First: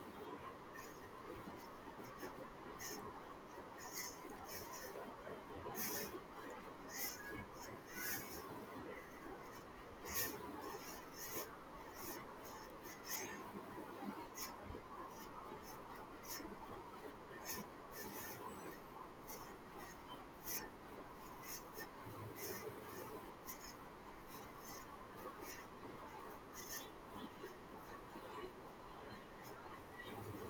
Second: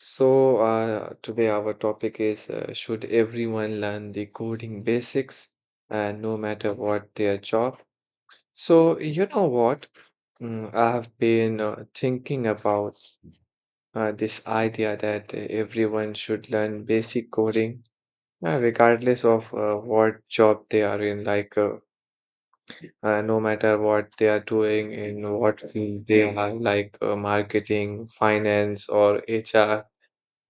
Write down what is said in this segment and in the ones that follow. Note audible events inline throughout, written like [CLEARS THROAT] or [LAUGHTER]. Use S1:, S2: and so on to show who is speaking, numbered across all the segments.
S1: Today our topic is should everyone learn the coding basics and no matter what their job? So, you know what? I have been thinking about this idea that everyone should learn basic coding, regardless of what job they are in, like no matter what they are doing, in what field they are, like marketing, finance, or HR.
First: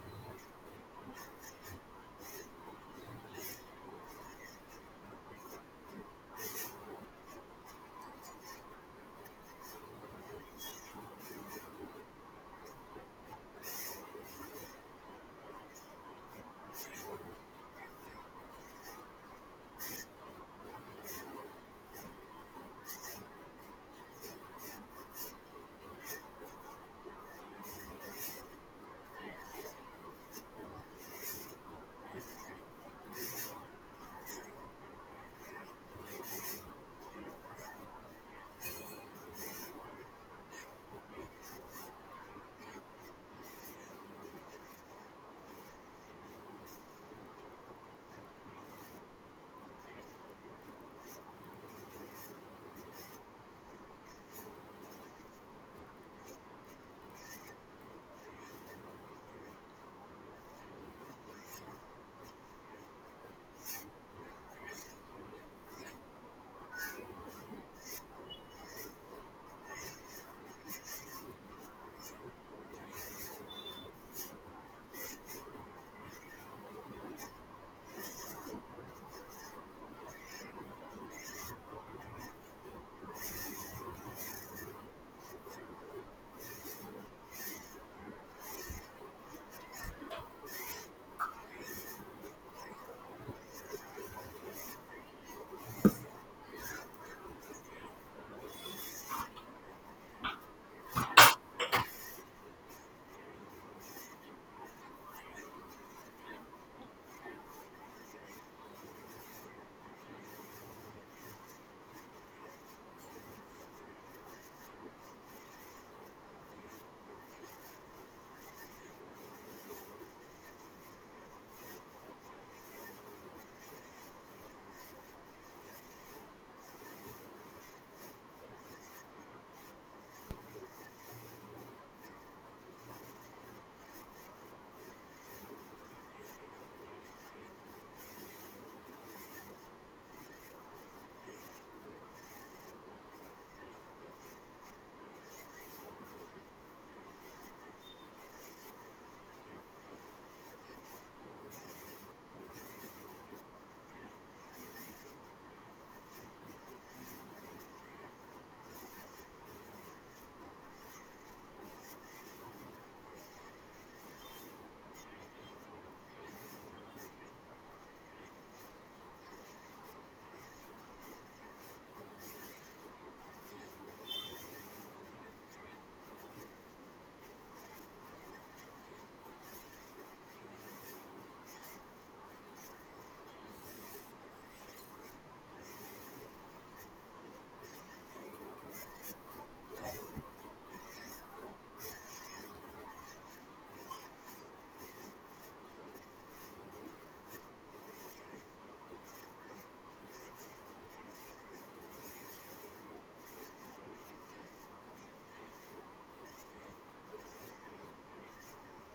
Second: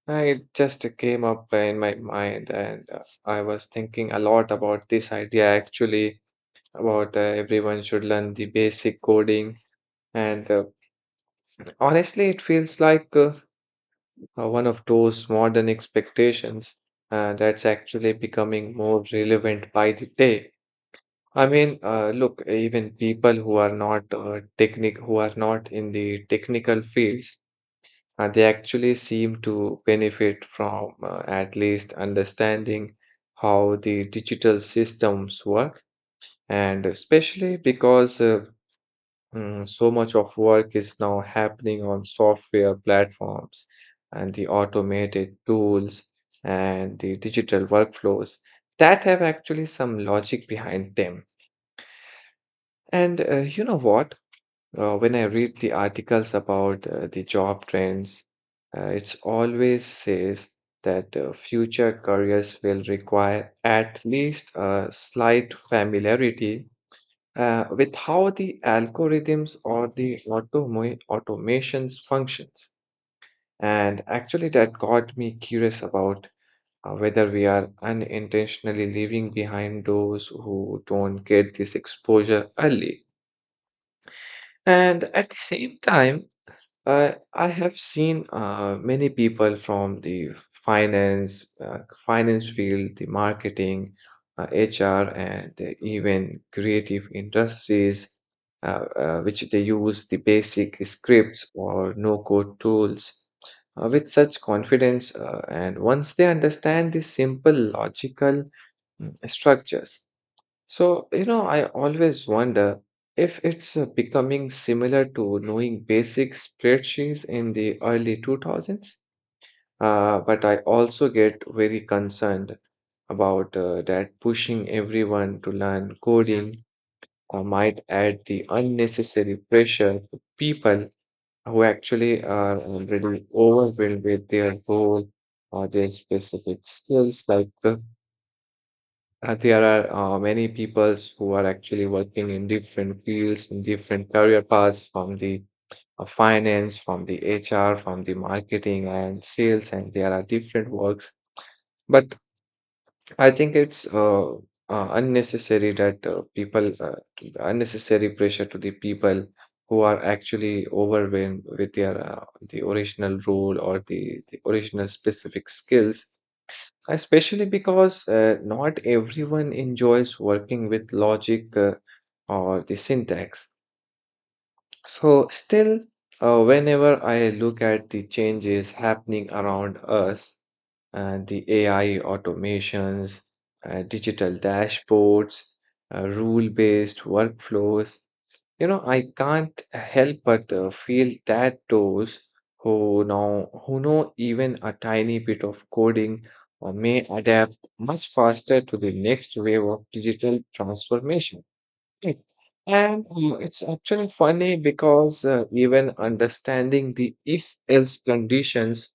S1: It just came up in my mind, and I was thinking a lot about this idea actually, about everyone should learn the basic coding. And honestly, it feels like one of those modern expectations that's actually becoming more relevant by the day. I mean, look, even people who are not technic who are not in the technical fields, they actually seem to benefit from at least understanding how the digital systems work, and especially because so much of work is now happening on software platforms and the automated tools and the digital workflows that have actually some logic behind them. And you know what? When I read the articles about the job trends, it always says that future careers will require at least a slight familiarity with how the algorithms or the automations functions. And actually, that got me curious about whether we are unintentionally leaving behind those who don't get this exposure early. And at the same time, I have seen many people from the finance field, the marketing, HR, and even creative industries, which they use the basic scripts or no-code tools with such confidence. And once they understand the simple logical structures, I always wonder if it's becoming similar to knowing basic spreadsheets in the early 2000s. But I also get very concerned about that pushing everyone to learn coding might add the unnecessary pressure to people who actually are already overwhelmed with their goal or their specific skills, like there are many peoples who are actually working in different fields, in different career paths, from the finance, from the HR, from the marketing and sales, and there are different works. But I think it's unnecessary that people, unnecessary pressure to the people who are actually overwhelmed with their the original role or the original specific skills. Especially because not everyone enjoys working with logic or the syntax. So, still, whenever I look at the changes happening around us, the AI automations, digital dashboards, rule based workflows, you know, I can't help but feel that those who know even a tiny bit of coding may adapt much faster to the next wave of digital transformation, right? And It's actually funny because even understanding the if-else conditions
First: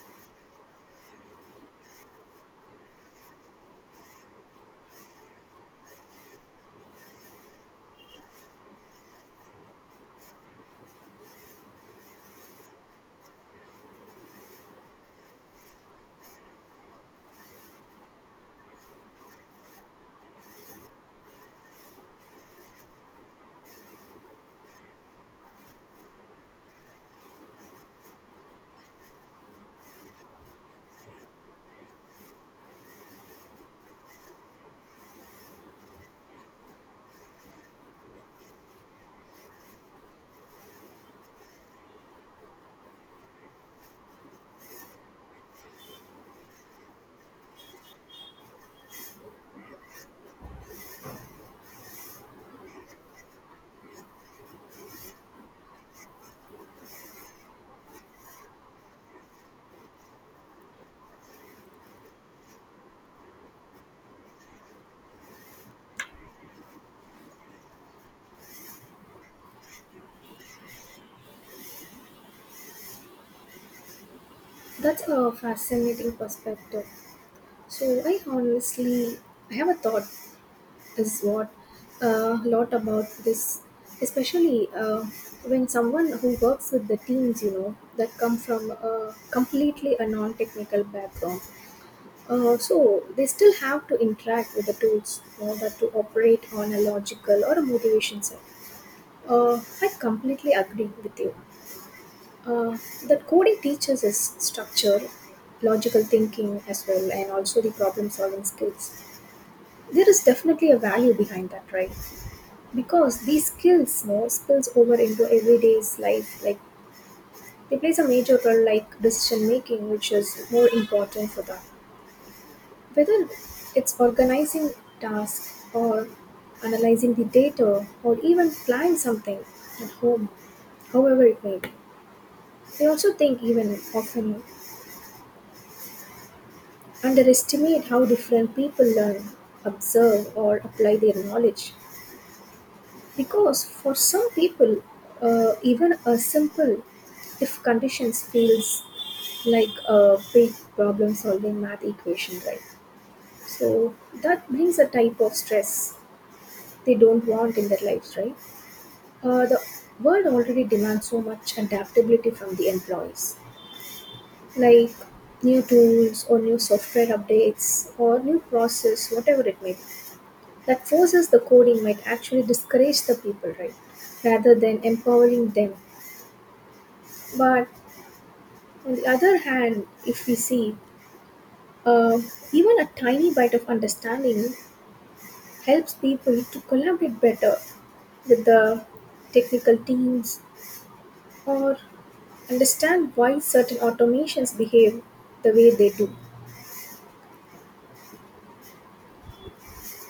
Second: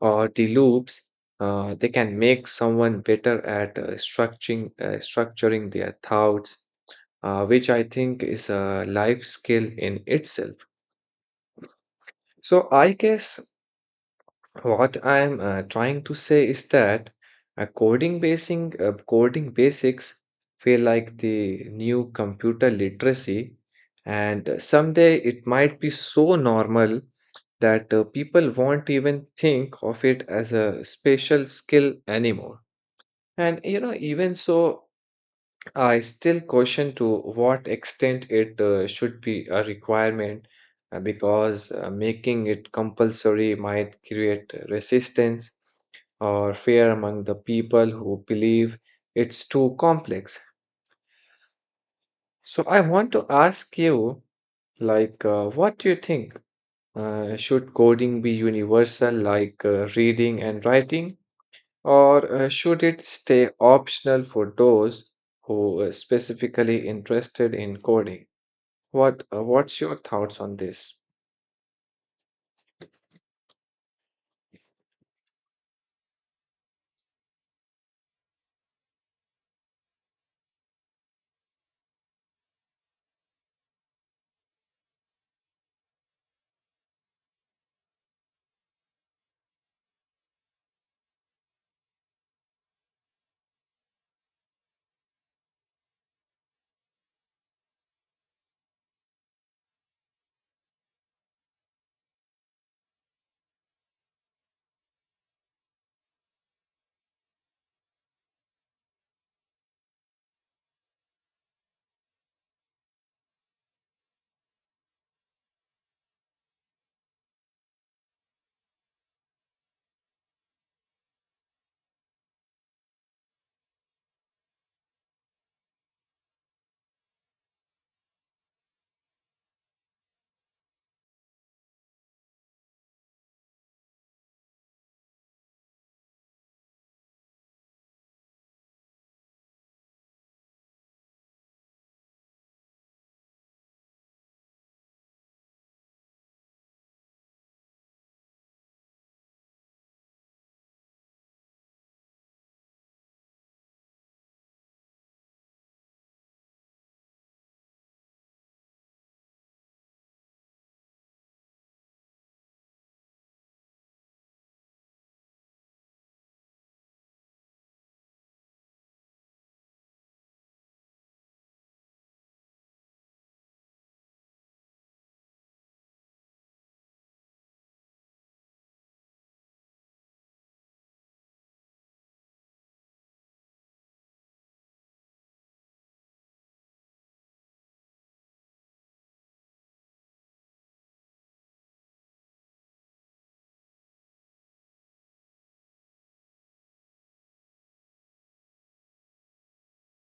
S1: or the loops, they can make someone better at structuring their thoughts, which I think is a life skill in itself. So, I guess what I'm trying to say is that coding basics feel like the new computer literacy, and someday it might be so normal that people won't even think of it as a special skill anymore. And you know, even so, I still question to what extent it should be a requirement because making it compulsory might create resistance or fear among the people who believe it's too complex. So I want to ask you, like, what do you think? Should coding be universal, like reading and writing, or should it stay optional for those who are specifically interested in coding? What's your thoughts on this?
S2: That's a fascinating perspective. So I honestly, I have a thought is what a lot about this, especially when someone who works with the teams, you know, that come from a completely a non-technical background. So they still have to interact with the tools, you know, that to operate on a logical or a motivation set. Uh, I completely agree with you uh, that coding teaches us structure, logical thinking as well, and also the problem solving skills. There is definitely a value behind that, right? Because these skills, you know, spills over into everyday's life. Like they plays a major role, like decision making, which is more important for that. Whether it's organizing tasks or analyzing the data or even planning something at home, however it may be. I also think even often underestimate how different people learn, observe, or apply their knowledge. Because for some people, even a simple if conditions feels like a big problem solving math equation, right? So that brings a type of stress they don't want in their lives, right? The world already demands so much adaptability from the employees, like new tools or new software updates or new process, whatever it may be. That forces the coding might actually discourage the people, right? Rather than empowering them. But on the other hand, if we see, uh, even a tiny bite of understanding helps people to collaborate better with the technical teams or understand why certain automations behave the way they do,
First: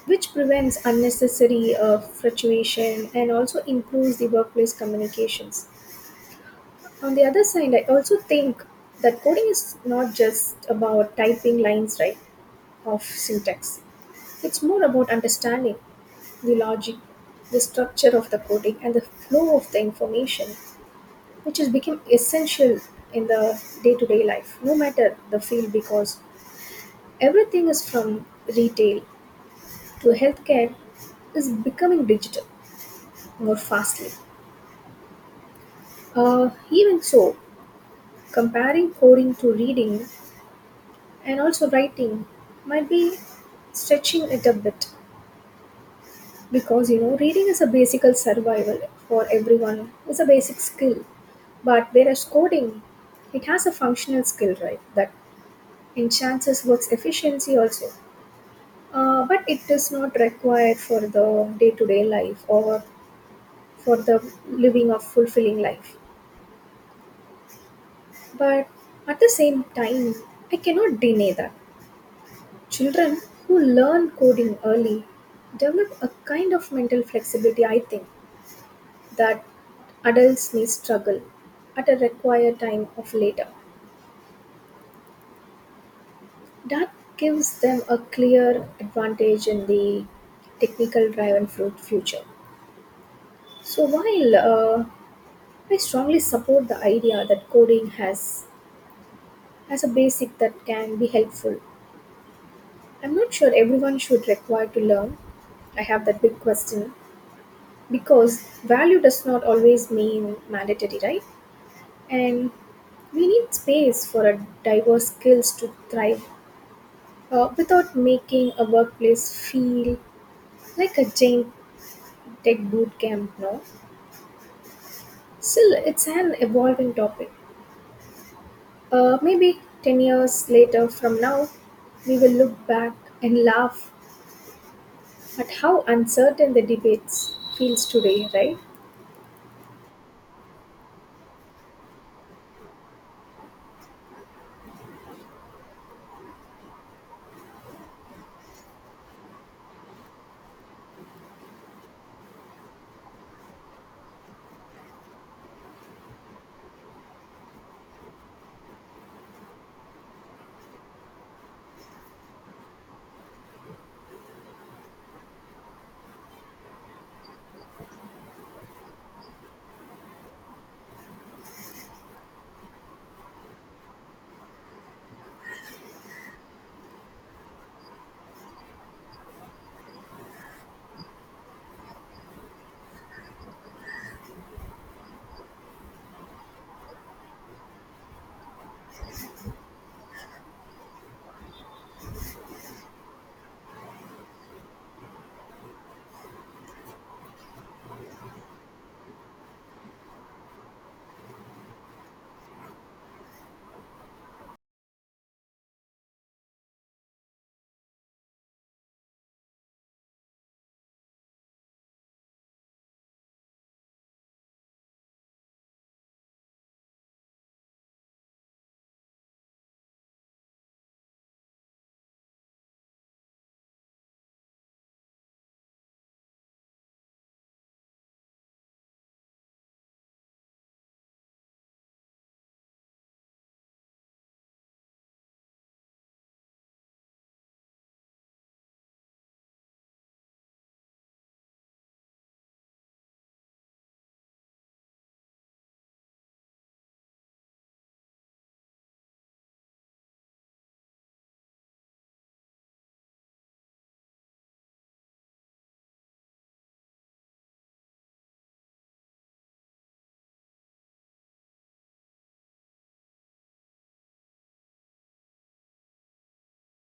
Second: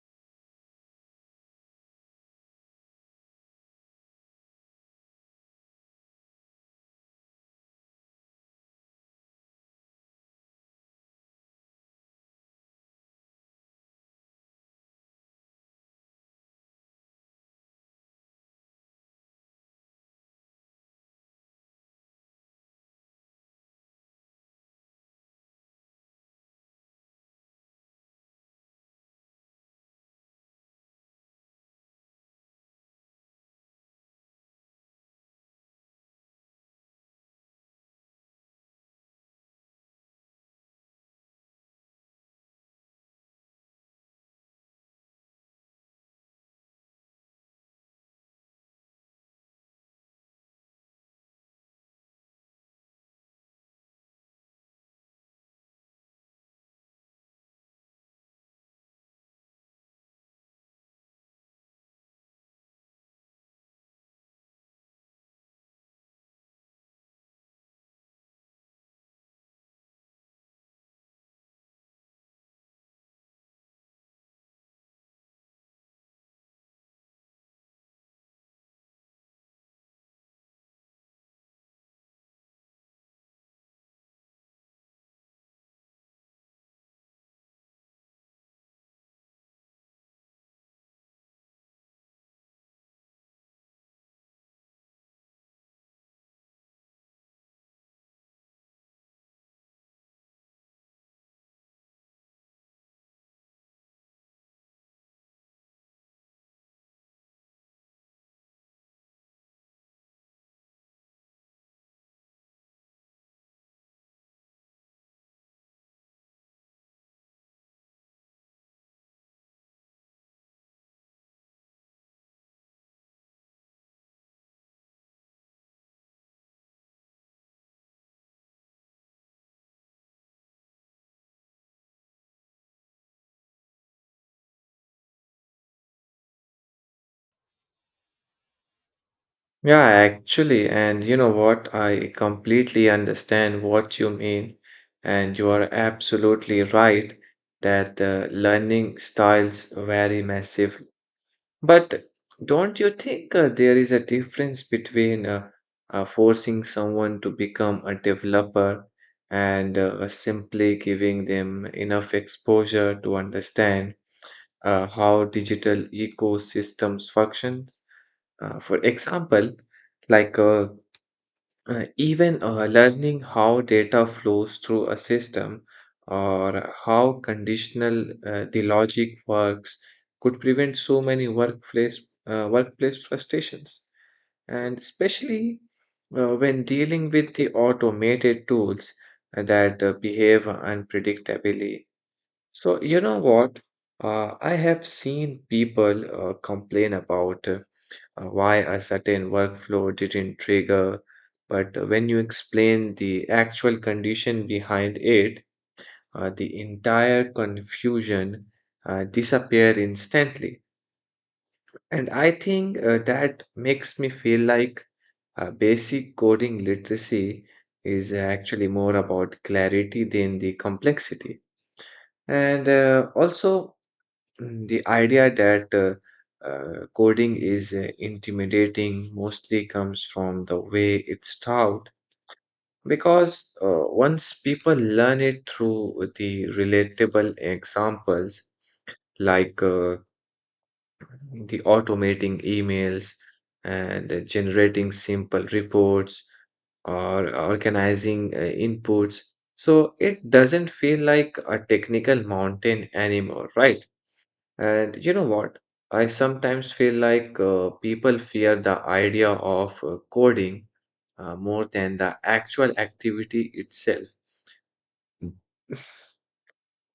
S2: which prevents unnecessary fluctuation and also improves the workplace communications. On the other side, I also think that coding is not just about typing lines right of syntax. It's more about understanding the logic, the structure of the coding, and the flow of the information, which has become essential in the day-to-day life, no matter the field, because everything is from retail to healthcare is becoming digital more fastly. Even so, comparing coding to reading and also writing might be stretching it a bit, because you know reading is a basic survival for everyone, it's a basic skill, but whereas coding, it has a functional skill right that enhances work's efficiency also, but it is not required for the day-to-day life or for the living of fulfilling life. But at the same time, I cannot deny that children who learn coding early develop a kind of mental flexibility, I think, that adults may struggle at a required time of later. That gives them a clear advantage in the technical driven fruit future. So, while I strongly support the idea that coding has as a basic that can be helpful, I'm not sure everyone should require to learn. I have that big question, because value does not always mean mandatory, right? And we need space for a diverse skills to thrive without making a workplace feel like a giant tech boot camp, no? Still, it's an evolving topic. Maybe 10 years later from now, we will look back and laugh at how uncertain the debates feels today, right?
S1: Yeah, actually, and you know what? I completely understand what you mean, and you are absolutely right that the learning styles vary massively. But don't you think there is a difference between forcing someone to become a developer and simply giving them enough exposure to understand how digital ecosystems function? For example, like even learning how data flows through a system or how conditional the logic works could prevent so many workplace frustrations. And especially when dealing with the automated tools that behave unpredictably. So, you know what? I have seen people complain about why a certain workflow didn't trigger, but when you explain the actual condition behind it, the entire confusion disappear instantly. And I think that makes me feel like basic coding literacy is actually more about clarity than the complexity. And also, Mm, the idea that coding is intimidating mostly comes from the way it's taught because once people learn it through the relatable examples like the automating emails and generating simple reports or organizing inputs, so it doesn't feel like a technical mountain anymore, right? And you know what? I sometimes feel like people fear the idea of coding more than the actual activity itself.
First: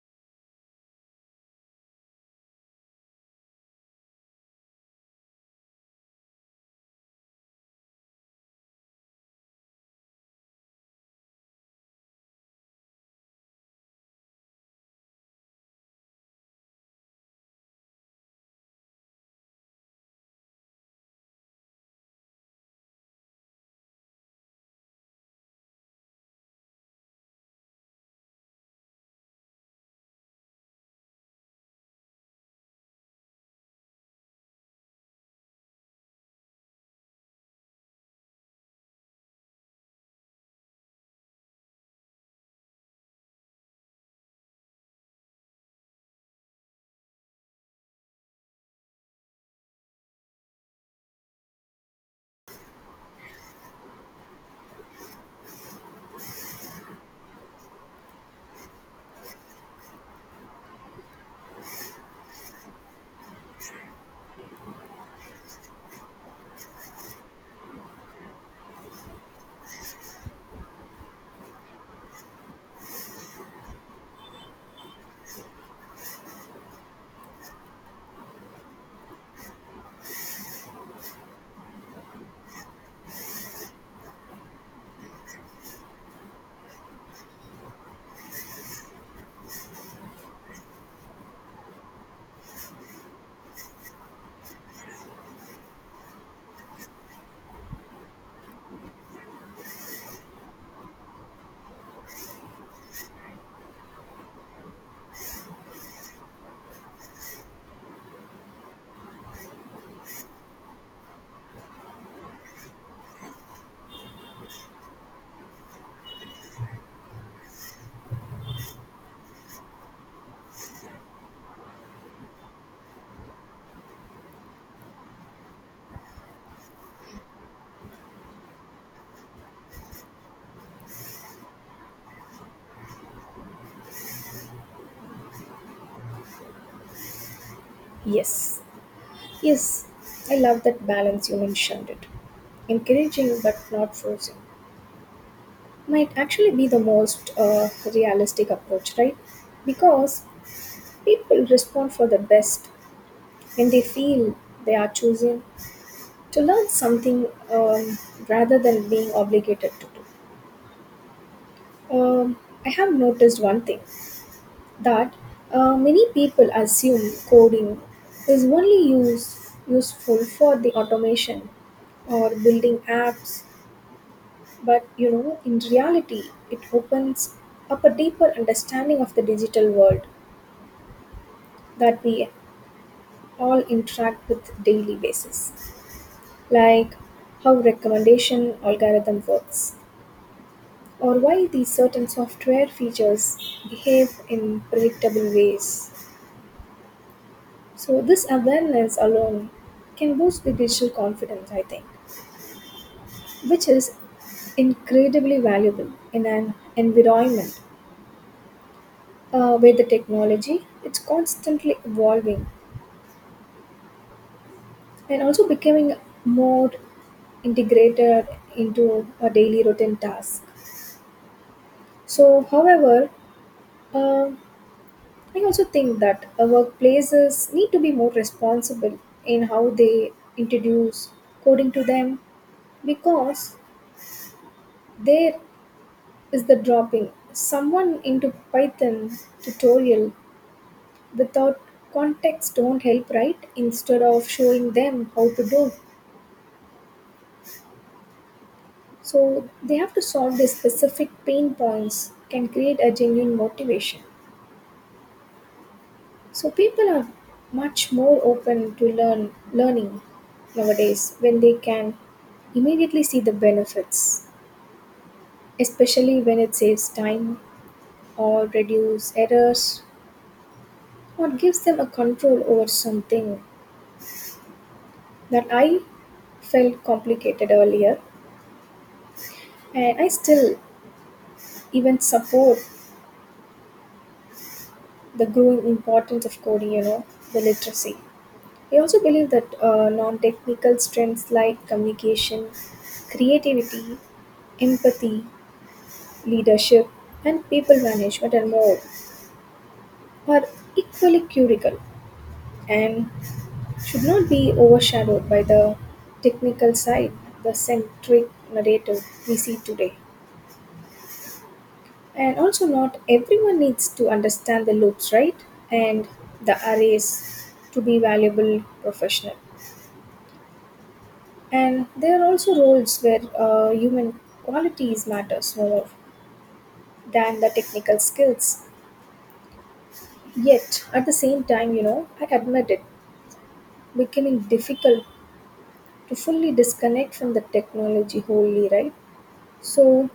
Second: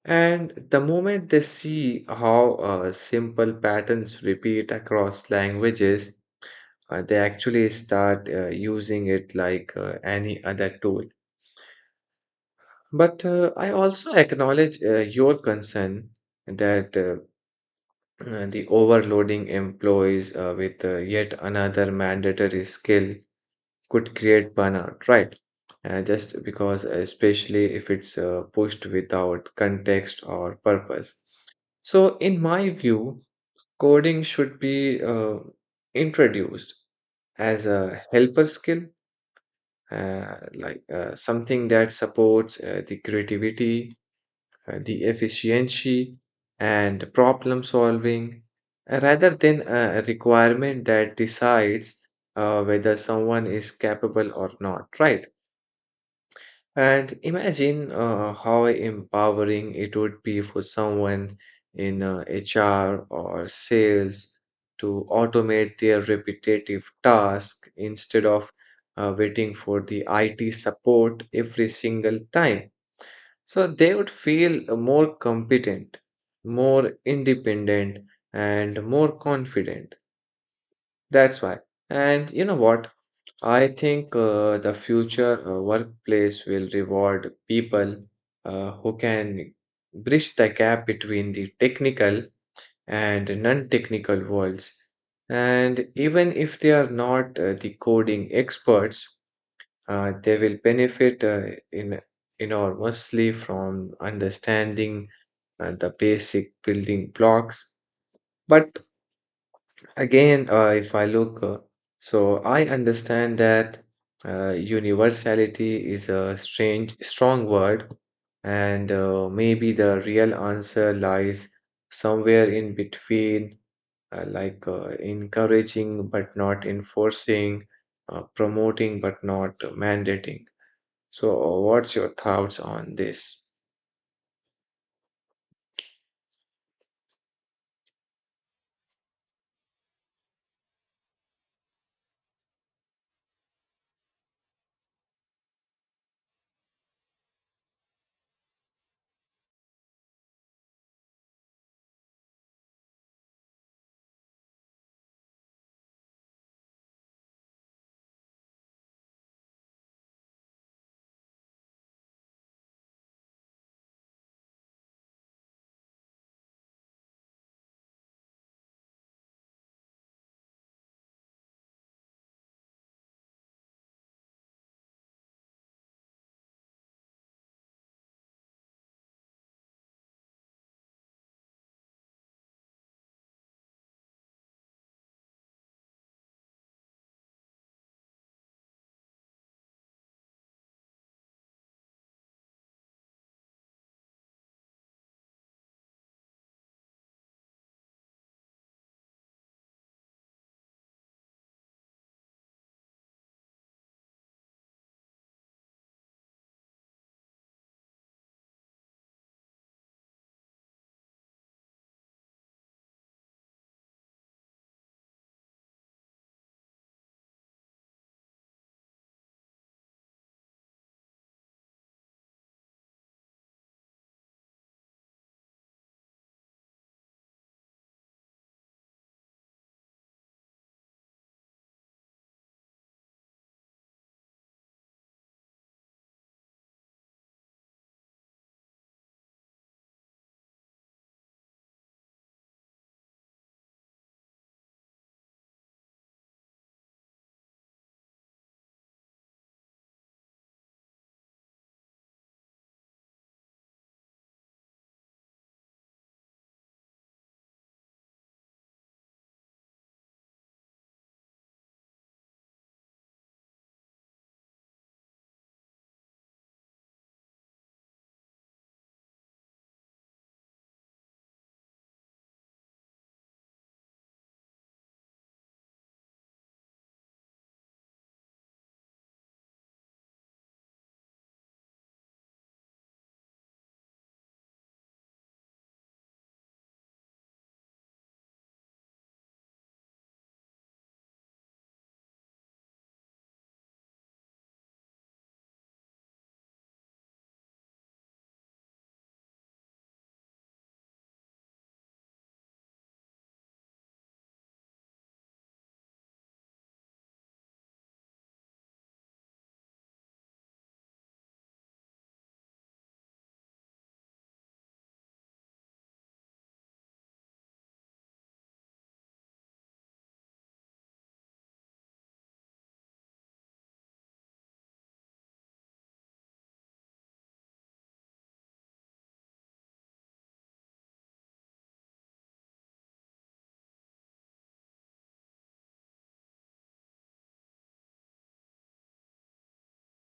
S1: And the moment they see how simple patterns repeat across languages, they actually start using it like any other tool. But I also acknowledge your concern that the overloading employees with yet another mandatory skill could create burnout, right? Just because, especially if it's pushed without context or purpose. So, in my view, coding should be introduced as a helper skill, like something that supports the creativity, the efficiency and problem solving, rather than a requirement that decides whether someone is capable or not, right? And imagine how empowering it would be for someone in HR or sales to automate their repetitive task instead of waiting for the IT support every single time, so they would feel more competent, more independent, and more confident. That's why. And you know what? I think the future workplace will reward people who can bridge the gap between the technical and non-technical worlds. And even if they are not the coding experts, they will benefit in enormously from understanding the basic building blocks. But again, if I look, so I understand that universality is a strong word, and maybe the real answer lies somewhere in between, like encouraging but not enforcing, promoting but not mandating. So, what's your thoughts on this?
S2: Yes. Yes, I love that balance you mentioned it. Encouraging but not forcing might actually be the most realistic approach, right? Because people respond for the best when they feel they are choosing to learn something, rather than being obligated to do. I have noticed one thing that many people assume coding is only useful for the automation or building apps. But you know, in reality, it opens up a deeper understanding of the digital world that we all interact with daily basis, like how recommendation algorithm works, or why these certain software features behave in predictable ways. So this awareness alone can boost the digital confidence, I think, which is incredibly valuable in an environment with the technology. It's constantly evolving and also becoming more integrated into our daily routine task. So, however, um I also think that our workplaces need to be more responsible in how they introduce coding to them, because there is the dropping someone into Python tutorial without context don't help, right? Instead of showing them how to do. So they have to solve their specific pain points can create a genuine motivation. So people are much more open to learning nowadays when they can immediately see the benefits, especially when it saves time or reduce errors or gives them a control over something that I felt complicated earlier, and I still even support the growing importance of coding, you know, the literacy. I also believe that non technical strengths like communication, creativity, empathy, leadership, and people management and more are equally critical and should not be overshadowed by the technical side, the centric narrative we see today. And also, not everyone needs to understand the loops, right? And the arrays to be valuable professional. And there are also roles where human qualities matters more than the technical skills. Yet, at the same time, you know, I admit it, becoming difficult to fully disconnect from the technology wholly, right? So,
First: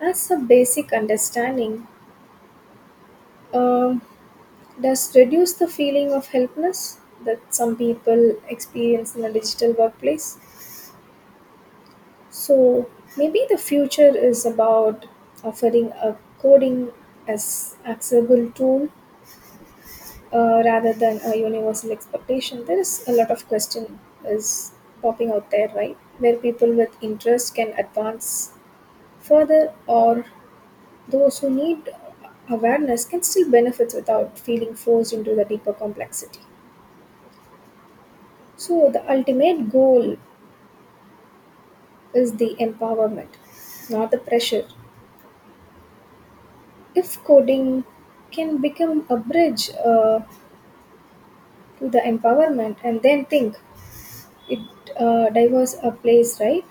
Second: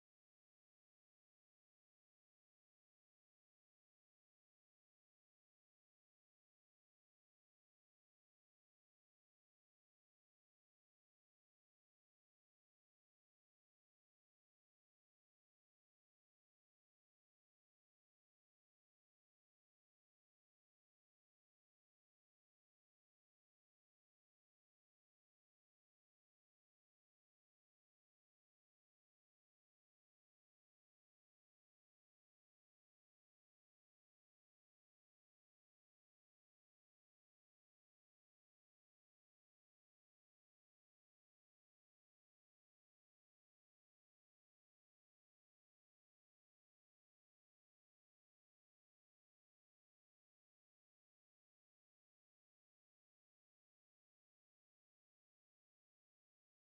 S2: as a basic understanding, um, does reduce the feeling of helplessness that some people experience in a digital workplace? So maybe the future is about offering a coding as accessible tool, rather than a universal expectation. There is a lot of question is popping out there, right? Where people with interest can advance further, or those who need awareness can still benefit without feeling forced into the deeper complexity. So the ultimate goal is the empowerment, not the pressure. If coding can become a bridge to the empowerment, and then think it diverse a place, right?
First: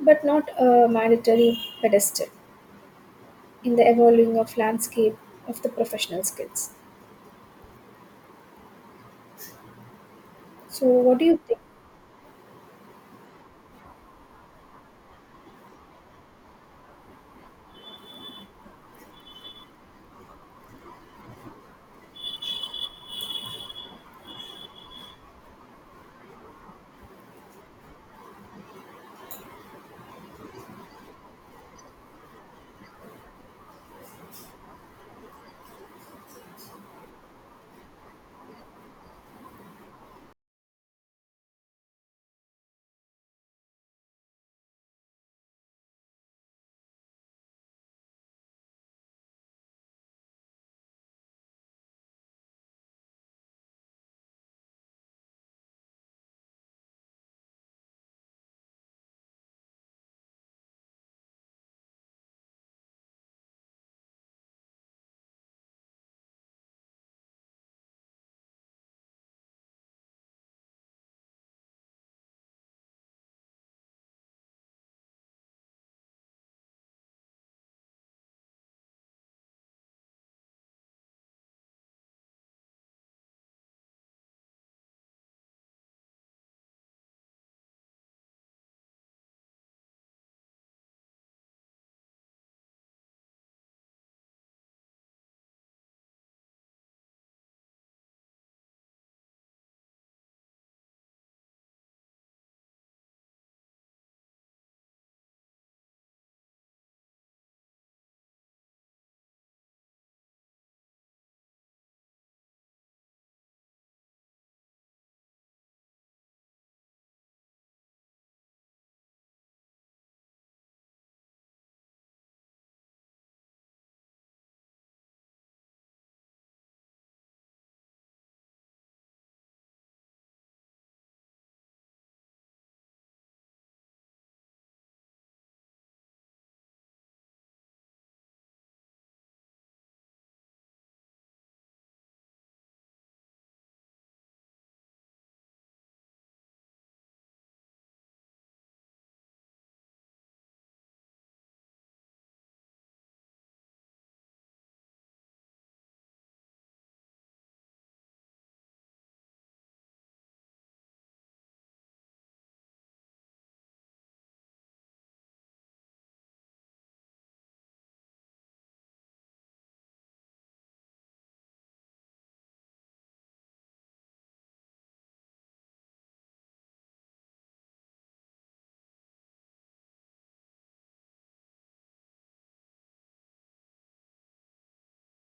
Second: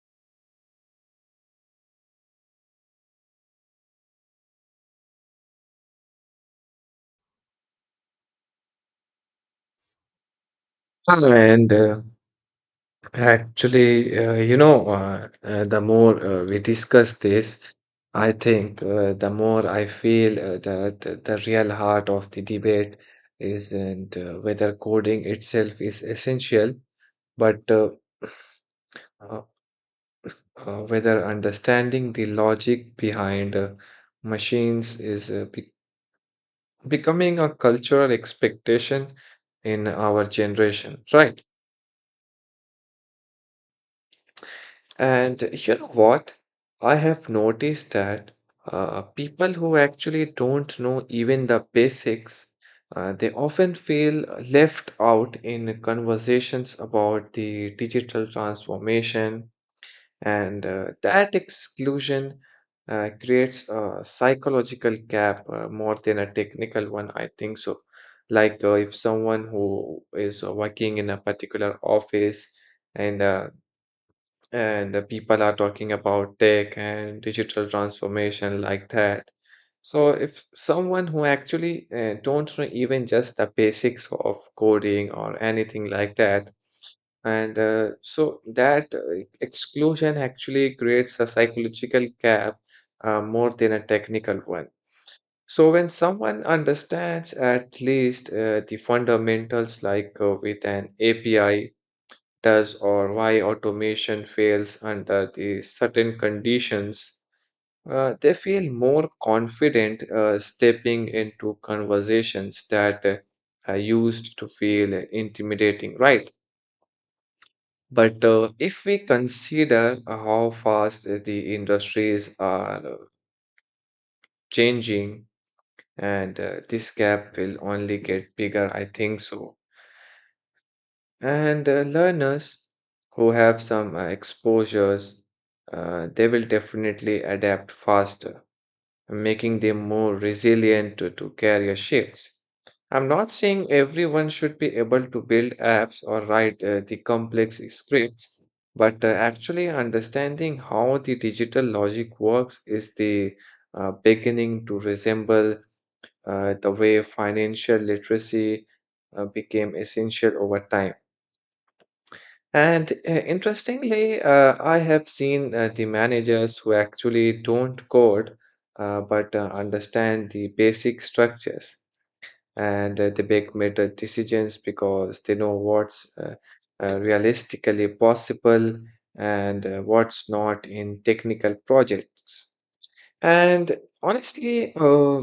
S2: But not a mandatory pedestal in the evolving of landscape of the professional skills. So, what do you think?
S1: And Actually, you know, the more we discuss this, I think the more I feel that the real heart of the debate isn't whether coding itself is essential, but uh, whether understanding the logic behind machines is becoming a cultural expectation in our generation, right? And you know what? I have noticed that people who actually don't know even the basics, they often feel left out in conversations about the digital transformation, and that exclusion creates a psychological gap more than a technical one, I think so. Like if someone who is working in a particular office and uh, and people are talking about tech and digital transformation like that, so if someone who actually don't know even just the basics of coding or anything like that, and so that exclusion actually creates a psychological gap more than a technical one. So when someone understands at least the fundamentals like with an api does or why automation fails under the certain conditions, they feel more confident stepping into conversations that are used to feel intimidating, right? But if we consider how fast the industries are changing, and this gap will only get bigger, I think so. And learners who have some exposures, they will definitely adapt faster, making them more resilient to career shifts. I'm not saying everyone should be able to build apps or write the complex scripts, but actually understanding how the digital logic works is the beginning to resemble the way financial literacy became essential over time. And interestingly, I have seen the managers who actually don't code but understand the basic structures and they make better decisions because they know what's realistically possible and what's not in technical projects. And honestly,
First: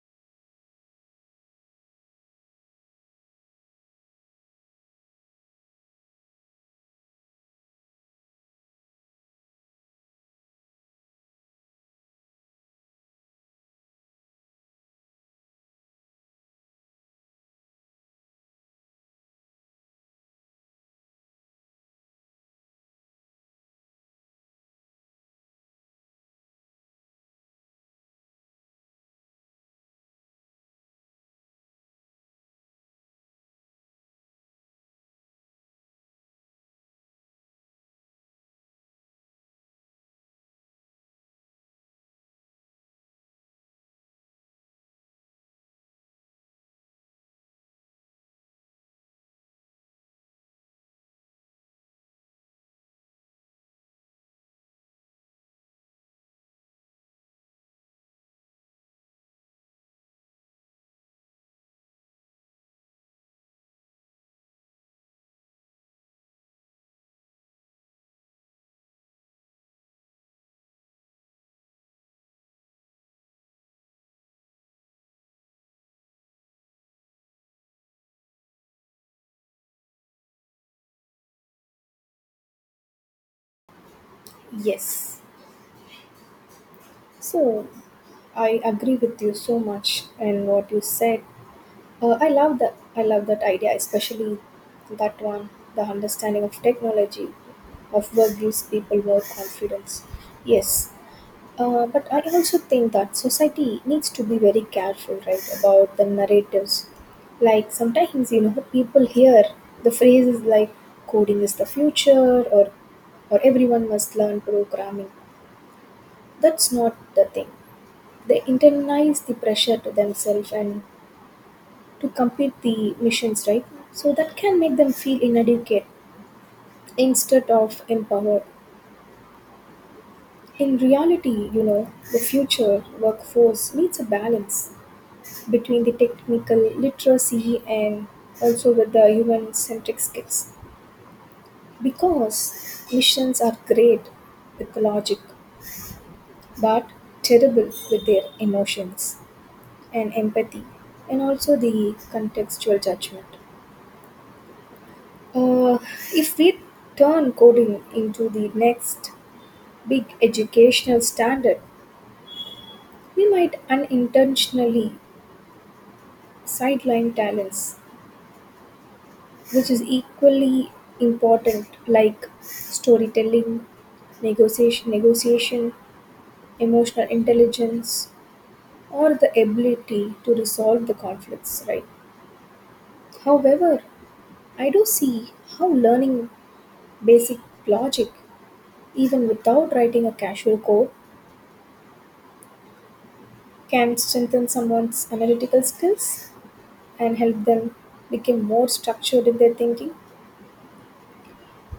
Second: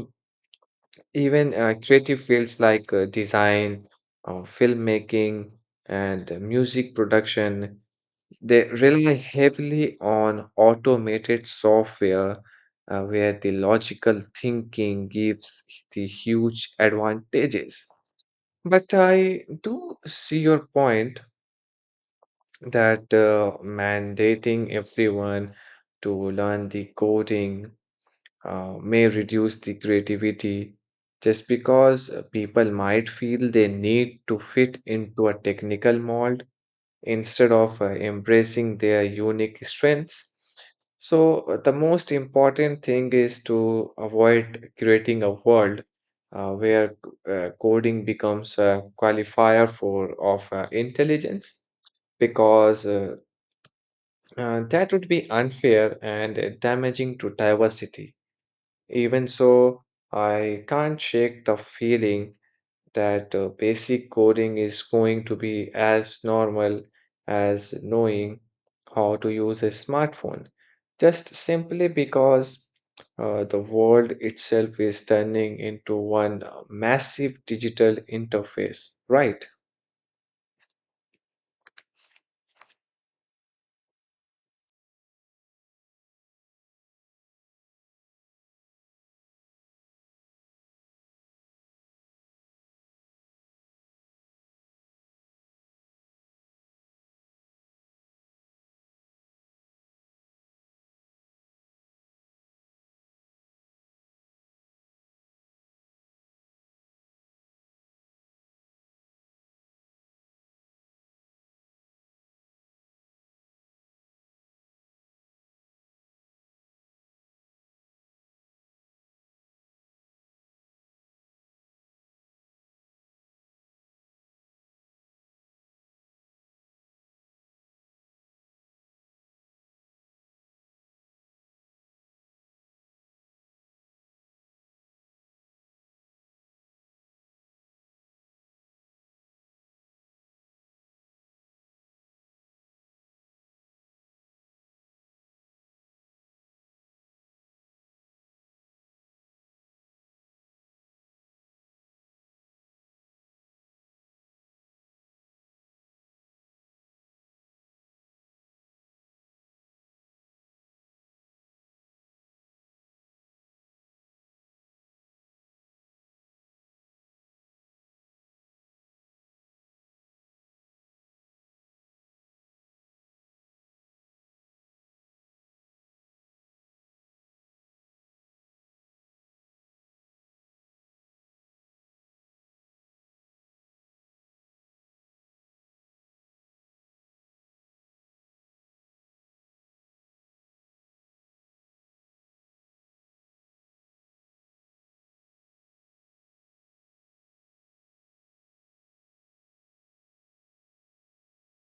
S1: even creative fields like design, filmmaking, and music production, they rely heavily on automated software, where the logical thinking gives the huge advantages. But I do see your point that mandating everyone to learn the coding may reduce the creativity just because people might feel they need to fit into a technical mold instead of embracing their unique strengths. So, the most important thing is to avoid creating a world where coding becomes a qualifier for of intelligence because that would be unfair and damaging to diversity. Even so, I can't shake the feeling that basic coding is going to be as normal as knowing how to use a smartphone, just simply because the world itself is turning into one massive digital interface, right?
S2: Yes. So, I agree with you so much and what you said. I love that. I love that idea, especially that one. The understanding of technology of work gives people more confidence. Yes, but I also think that society needs to be very careful, right, about the narratives. Like sometimes you know people hear the phrases like "coding is the future" "or everyone must learn programming." That's not the thing, they internalize the pressure to themselves and to complete the missions, right? So that can make them feel inadequate instead of empowered. In reality, you know, the future workforce needs a balance between the technical literacy and also with the human centric skills. Because missions are great with logic, but terrible with their emotions and empathy, and also the contextual judgment. Uh, if we turn coding into the next big educational standard, we might unintentionally sideline talents, which is equally important, like storytelling, negotiation, emotional intelligence, or the ability to resolve the conflicts. Right. However, I do see how learning basic logic, even without writing a casual code, can strengthen someone's analytical skills and help them become more structured in their thinking.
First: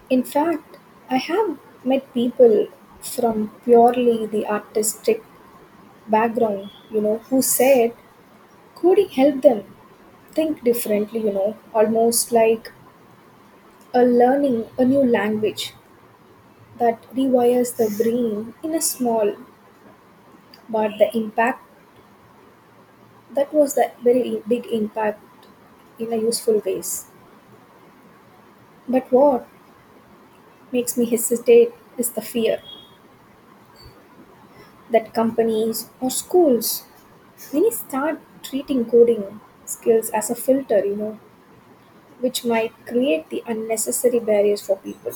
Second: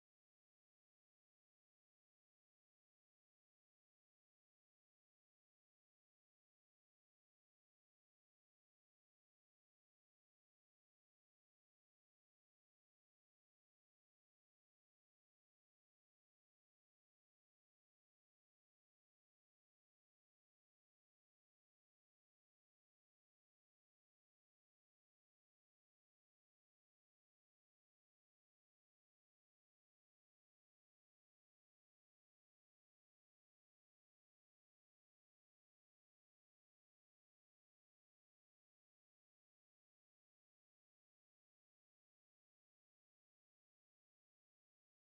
S2: In fact, I have met people from purely the artistic background, you know, who said coding helped them think differently, you know, almost like a learning a new language that rewires the brain in a small, but the impact, that was the very big impact in a useful ways. But what makes me hesitate is the fear that companies or schools many start treating coding skills as a filter, you know, which might create the unnecessary barriers for people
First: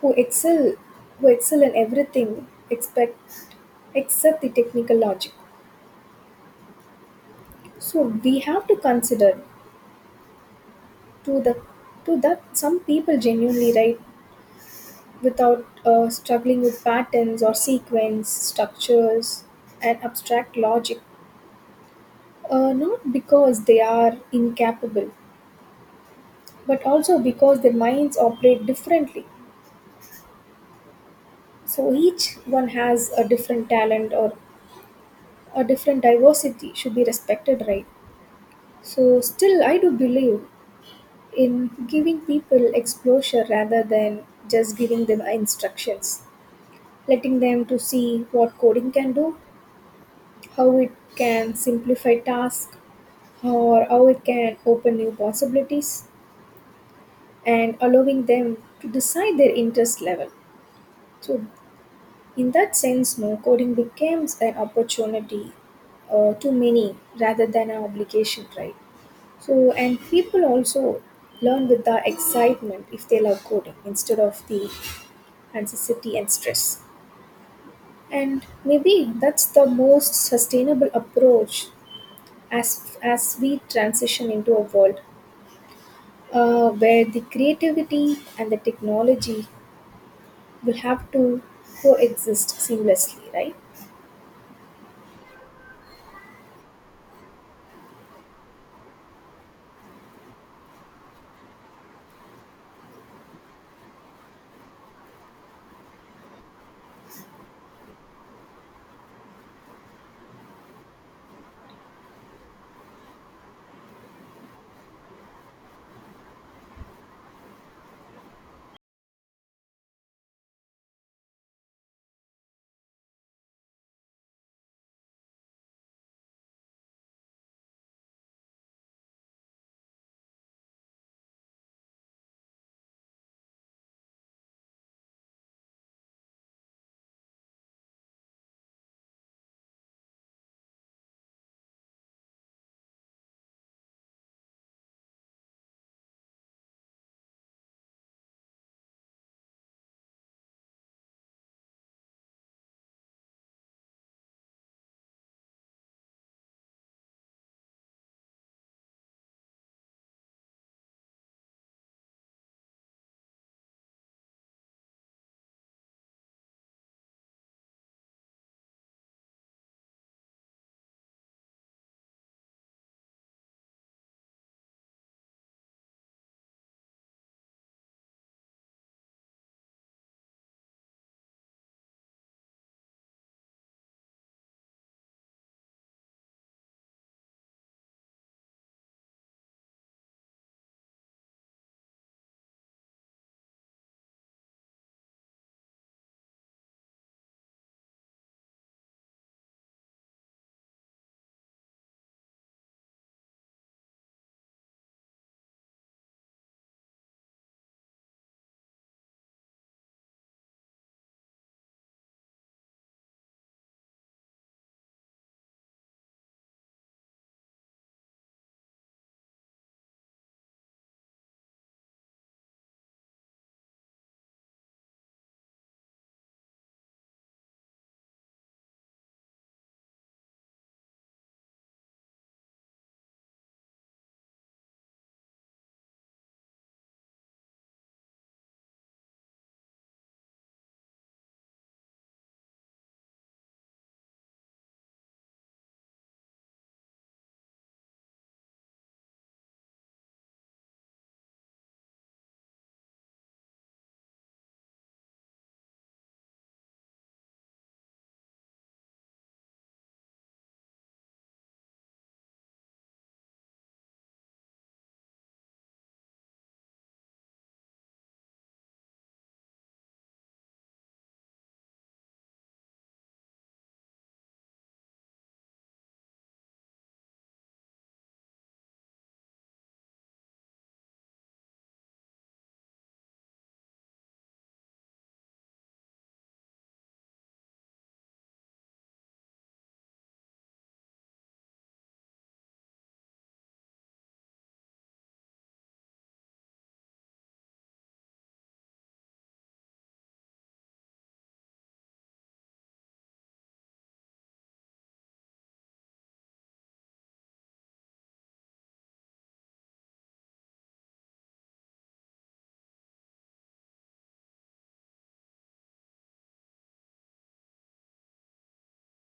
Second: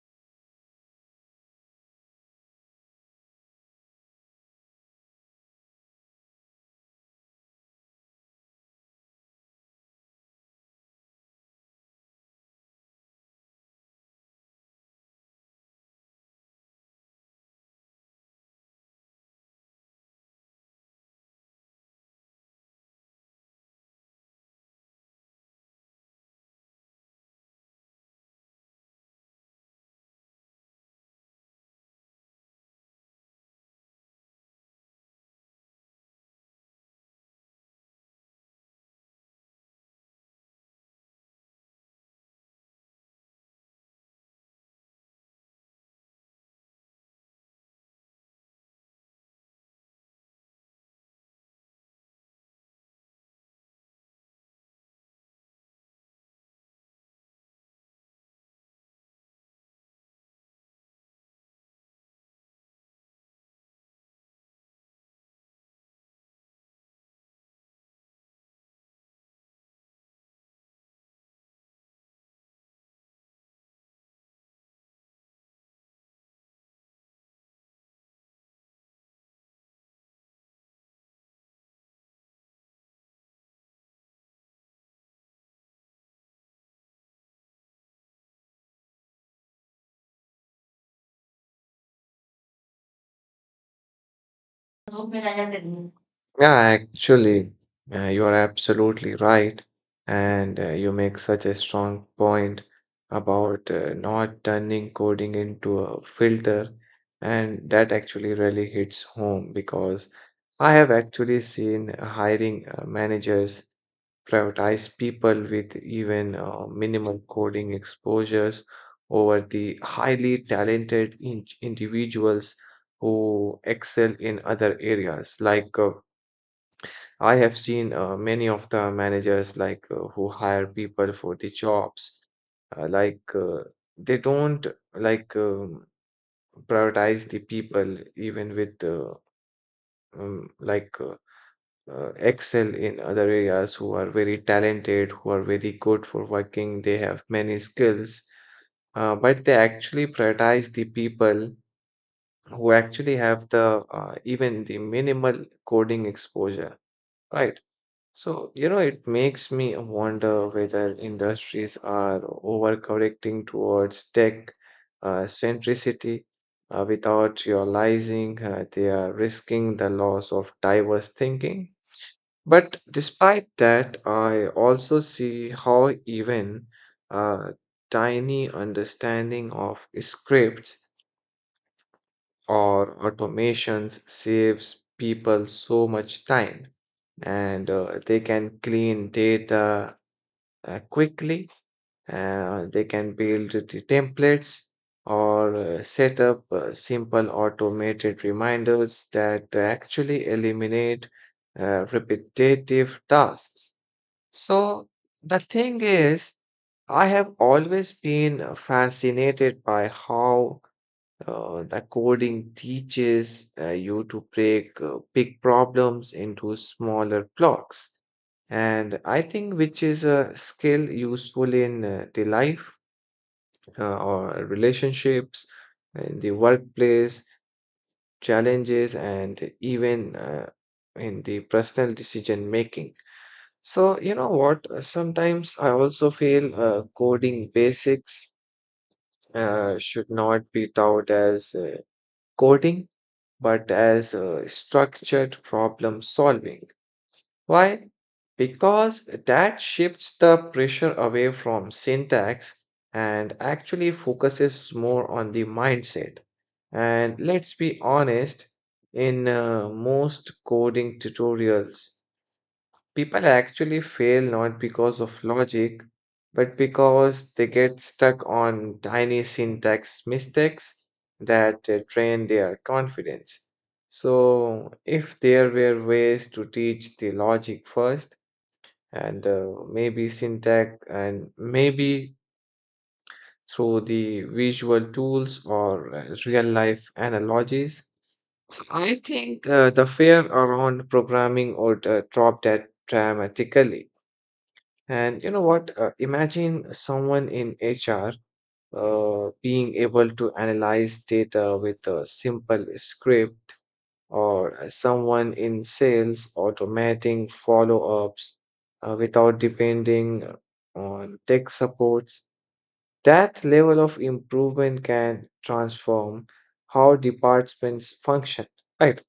S2: who excel who excel in everything expect except the technical logic. So we have to consider to the to that some people genuinely write without struggling with patterns or sequence structures and abstract logic. Not because they are incapable, but also because their minds operate differently. So each one has a different talent, or a different diversity should be respected, right? So still, I do believe in giving people exposure rather than just giving them instructions, letting them to see what coding can do, how it can simplify tasks, or how it can open new possibilities and allowing them to decide their interest level. So, in that sense, no coding becomes an opportunity to many rather than an obligation, right? So, and people also learn with the excitement if they love coding instead of the anxiety and stress. And maybe that's the most sustainable approach as we transition into a world where the creativity and the technology will have to coexist seamlessly, right?
S1: Yeah, actually, you are absolutely right. And you make such a strong point about not turning coding into a filter. And that actually really hits home because I have actually seen hiring managers prioritize people with even minimal coding exposures over the highly talented individuals who excel in other areas. I have seen many of the managers like who hire people for the jobs, uh, like uh, they don't like um, prioritize the people even with um, like uh, excel in other areas, who are very talented, who are very good for working, they have many skills, but they actually prioritize the people who actually have the even the minimal coding exposure, right? So, you know, it makes me wonder whether industries are overcorrecting towards tech centricity without realizing they are risking the loss of diverse thinking. But despite that, I also see how even a tiny understanding of scripts or automations saves people so much time and they can clean data quickly, they can build the templates or set up simple automated reminders that actually eliminate repetitive tasks. So the thing is, I have always been fascinated by how the coding teaches you to break big problems into smaller blocks. And I think which is a skill useful in the life or relationships, in the workplace, challenges, and even in the personal decision making. So, you know what? Sometimes I also feel coding basics should not be taught as coding, but as structured problem solving. Why? Because that shifts the pressure away from syntax and actually focuses more on the mindset. And let's be honest, in most coding tutorials, people actually fail not because of logic, but because they get stuck on tiny syntax mistakes that drain their confidence. So, if there were ways to teach the logic first, and maybe syntax, and maybe through the visual tools or real life analogies, I think the fear around programming would drop that dramatically. And you know what? Imagine someone in HR being able to analyze data with a simple script, or someone in sales automating follow-ups without depending on tech supports. That level of improvement can transform how departments function, right?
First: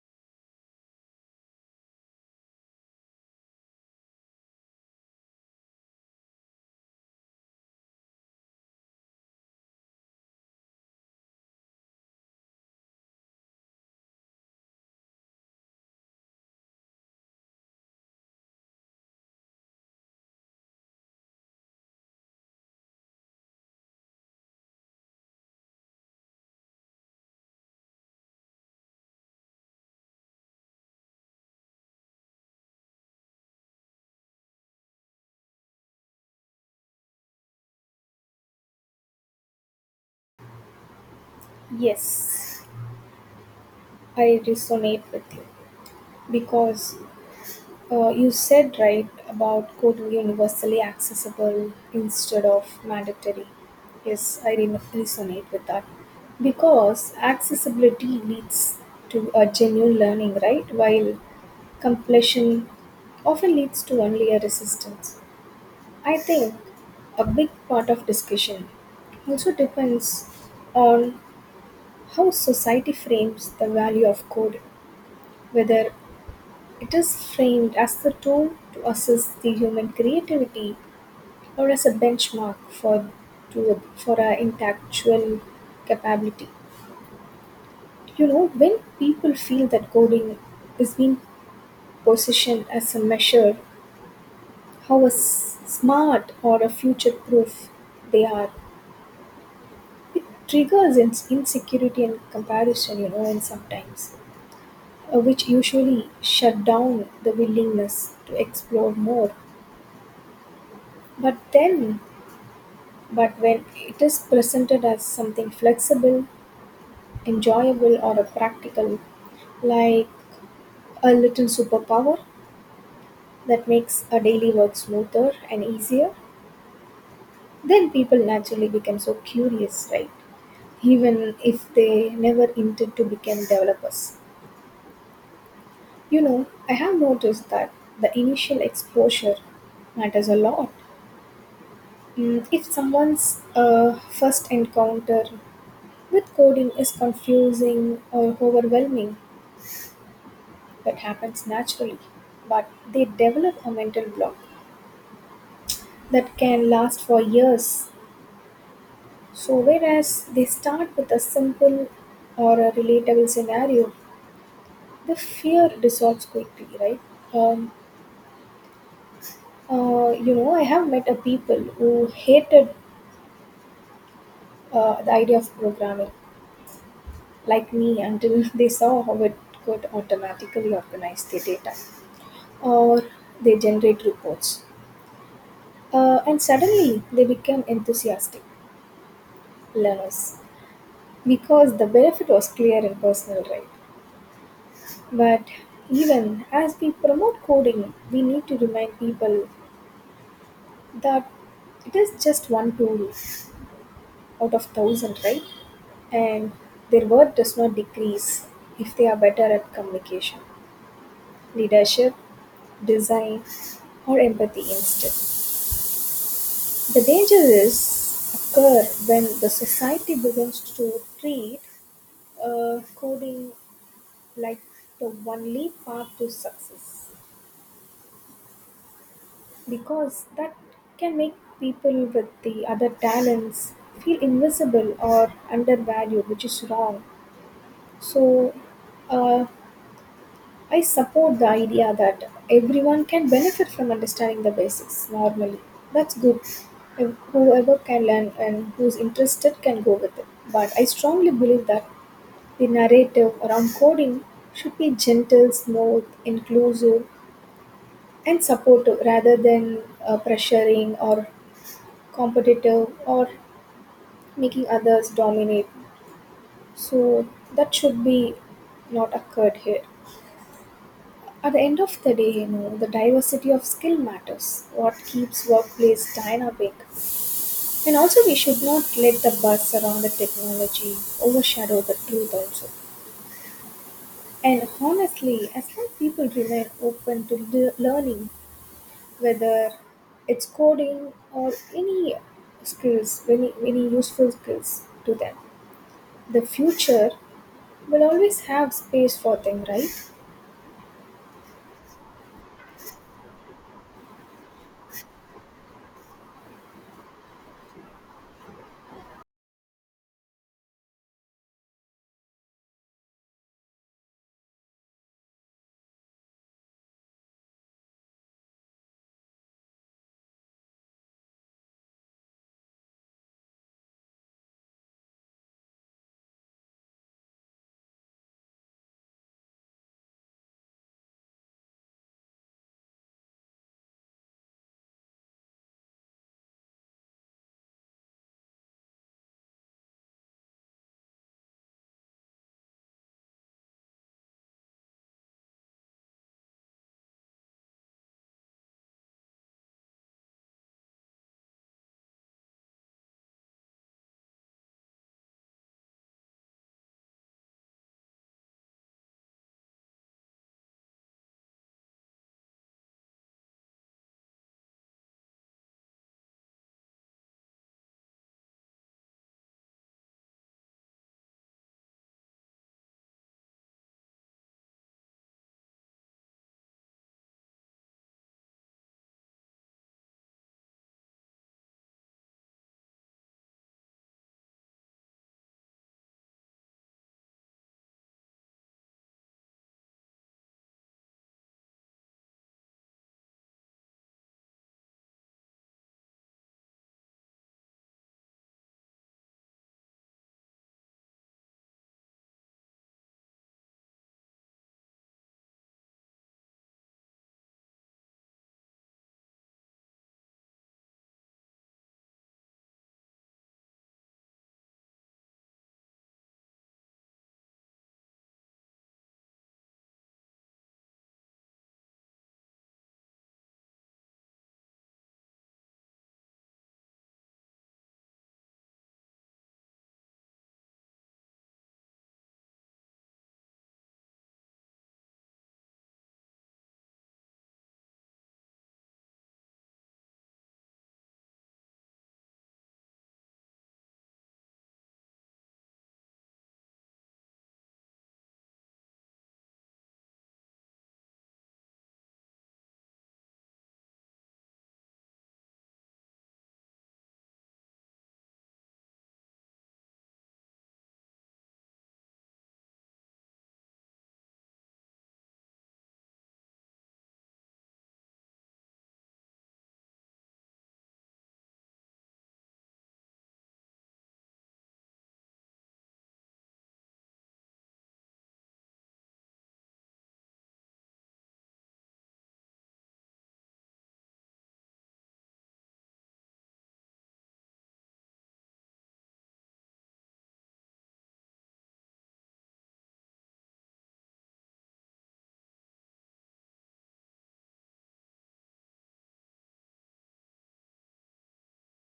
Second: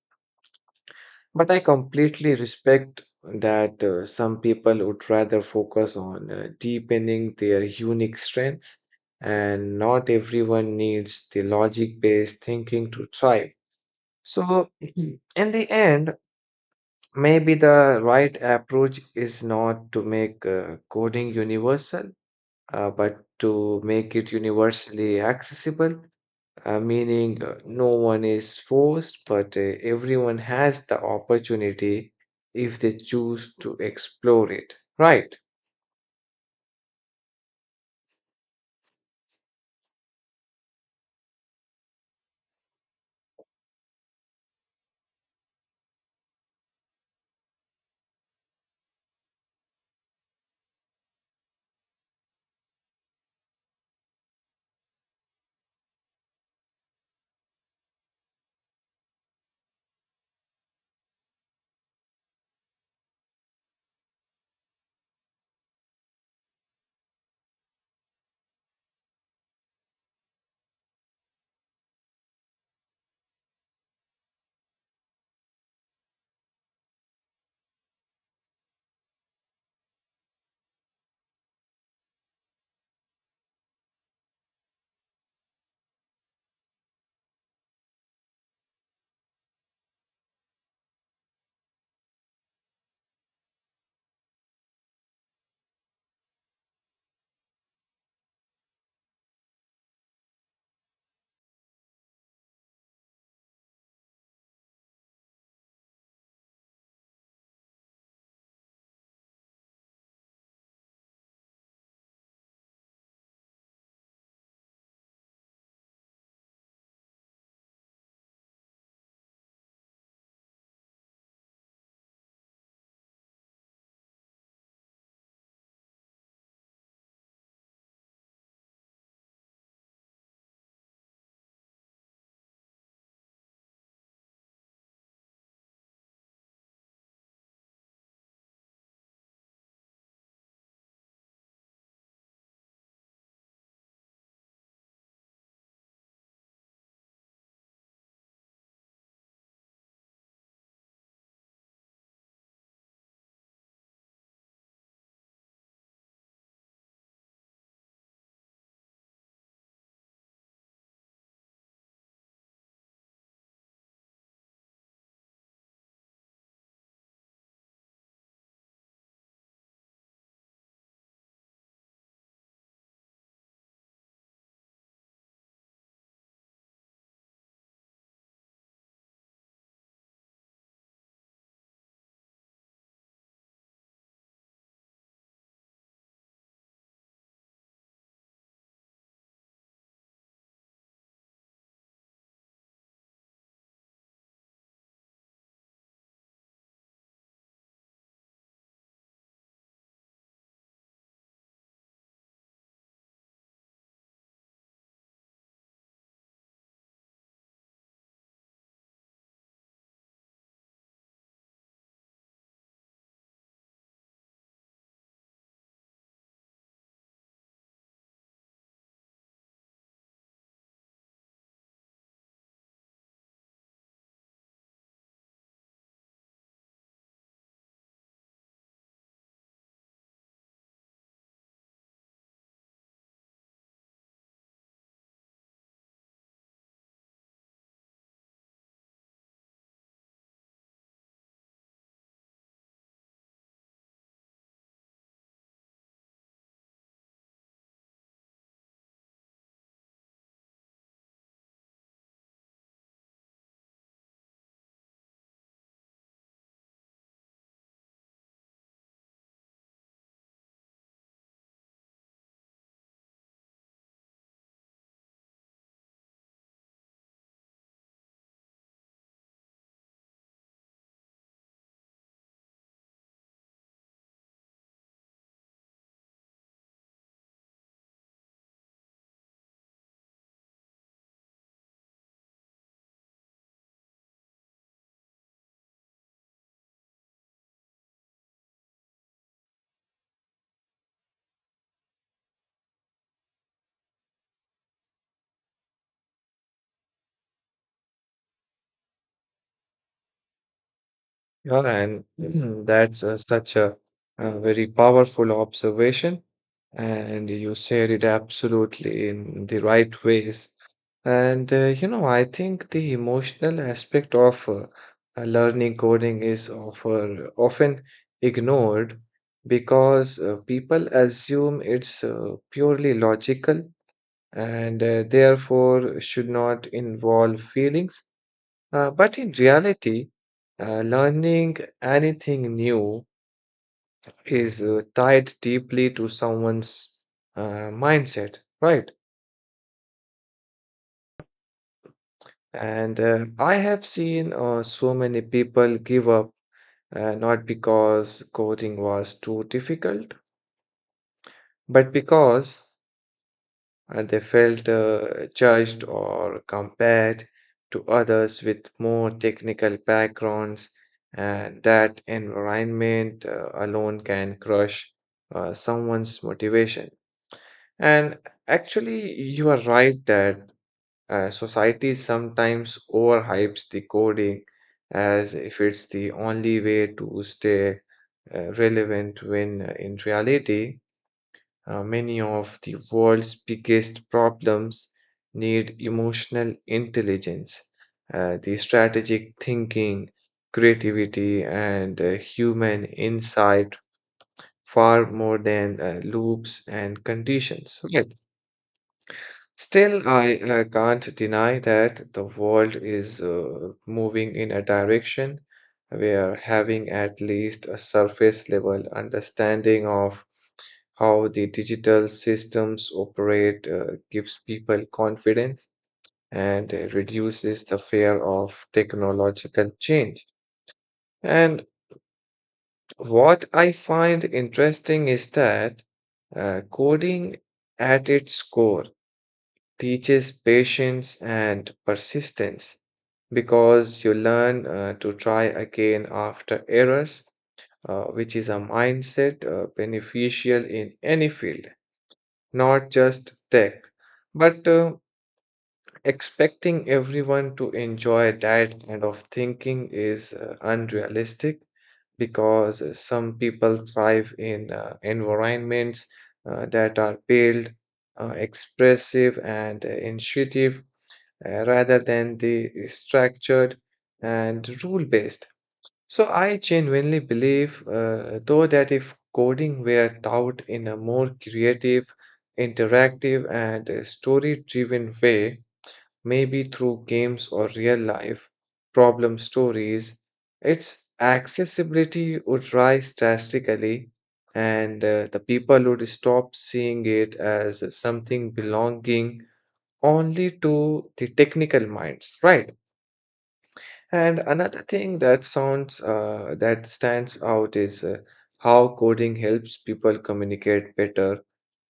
S1: But I completely respect that some people would rather focus on deepening their unique strengths, and not everyone needs the logic based thinking to thrive. So, [CLEARS THROAT] in the end, maybe the right approach is not to make coding universal, but to make it universally accessible meaning no one is forced, but everyone has the opportunity if they choose to explore it, right?
S2: Yes, I resonate with you, because you said right about coding universally accessible instead of mandatory. Yes, I resonate with that because accessibility leads to a genuine learning, right? While completion often leads to only a resistance. I think a big part of discussion also depends on how society frames the value of code, whether it is framed as the tool to assess the human creativity or as a benchmark for for our intellectual capability. You know, when people feel that coding is being positioned as a measure how a smart or a future proof they are, it triggers insecurity and comparison, you know, and sometimes, which usually shut down the willingness to explore more. But then, but when it is presented as something flexible, enjoyable, or a practical, like a little superpower that makes a daily work smoother and easier, then people naturally become so curious, right? Even if they never intend to become developers. You know, I have noticed that the initial exposure matters a lot. Mm, if someone's first encounter with coding is confusing or overwhelming, that happens naturally, but they develop a mental block that can last for years. So, whereas they start with a simple or a relatable scenario, the fear dissolves quickly, right? Um, you know, I have met a people who hated the idea of programming, like me, until [LAUGHS] they saw how it could automatically organize their data or they generate reports. And suddenly they became enthusiastic learners because the benefit was clear and personal, right? But even as we promote coding, we need to remind people that it is just one tool out of thousand, right? And their worth does not decrease if they are better at communication, leadership, design, or empathy instead. The danger is occur when the society begins to treat coding like the only path to success, because that can make people with the other talents feel invisible or undervalued, which is wrong. So, uh, I support the idea that everyone can benefit from understanding the basics normally. That's good. If whoever can learn and who's interested can go with it. But I strongly believe that the narrative around coding should be gentle, smooth, inclusive, and supportive rather than pressuring or competitive or making others dominate. So that should be not occurred here. At the end of the day, you know, the diversity of skill matters. What keeps workplace dynamic. And also we should not let the buzz around the technology overshadow the truth also. And honestly, as long people remain open to learning, whether it's coding or any skills, any useful skills to them, the future will always have space for them, right?
S1: Yeah, and [CLEARS THROAT] that's very powerful observation, and you said it absolutely in the right ways. And you know, I think the emotional aspect of learning coding is often ignored because people assume it's purely logical and therefore should not involve feelings. But in reality, learning anything new is tied deeply to someone's mindset, right? And I have seen so many people give up not because coding was too difficult, but because and they felt judged or compared to others with more technical backgrounds, and that environment alone can crush someone's motivation. And actually, you are right that society sometimes overhypes the coding as if it's the only way to stay relevant when in reality, many of the world's biggest problems need emotional intelligence, the strategic thinking, creativity, and human insight far more than loops and conditions. Right. Still, I can't deny that the world is moving in a direction where having at least a surface level understanding of how the digital systems operate gives people confidence and reduces the fear of technological change. And what I find interesting is that coding at its core teaches patience and persistence because you learn to try again after errors, which is a mindset beneficial in any field, not just tech. But expecting everyone to enjoy that kind of thinking is unrealistic because some people thrive in environments that are built, expressive, and intuitive rather than the structured and rule based. So, I genuinely believe, though, that if coding were taught in a more creative, interactive, and story driven way, maybe through games or real life problem stories, its accessibility would rise drastically, and the people would stop seeing it as something belonging only to the technical minds, right? And another thing that sounds that stands out is how coding helps people communicate better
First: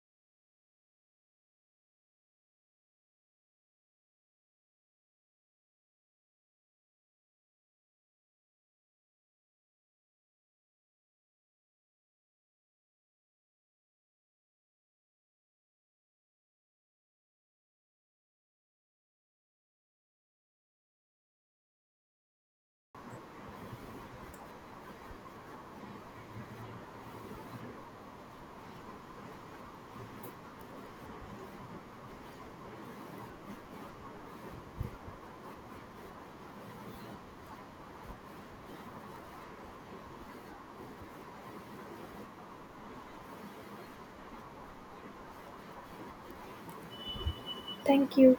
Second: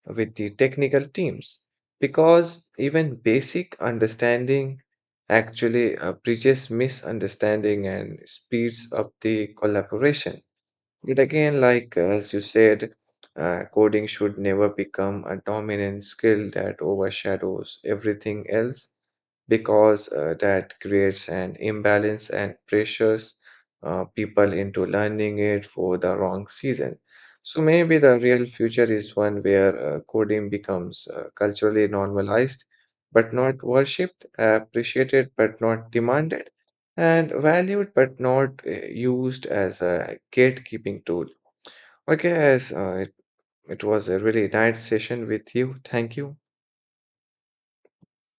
S1: with the technical teams because even basic understanding actually bridges misunderstanding and speeds up the collaboration. Yet again, like as you said, coding should never become a dominant skill that overshadows everything else because that creates an imbalance and pressures people into learning it for the wrong season. So maybe the real future is one where coding becomes culturally normalized but not worshipped, appreciated but not demanded and valued but not used as a gatekeeping tool. Okay, guys, it was a really nice session with you. Thank you.
S2: Thank you.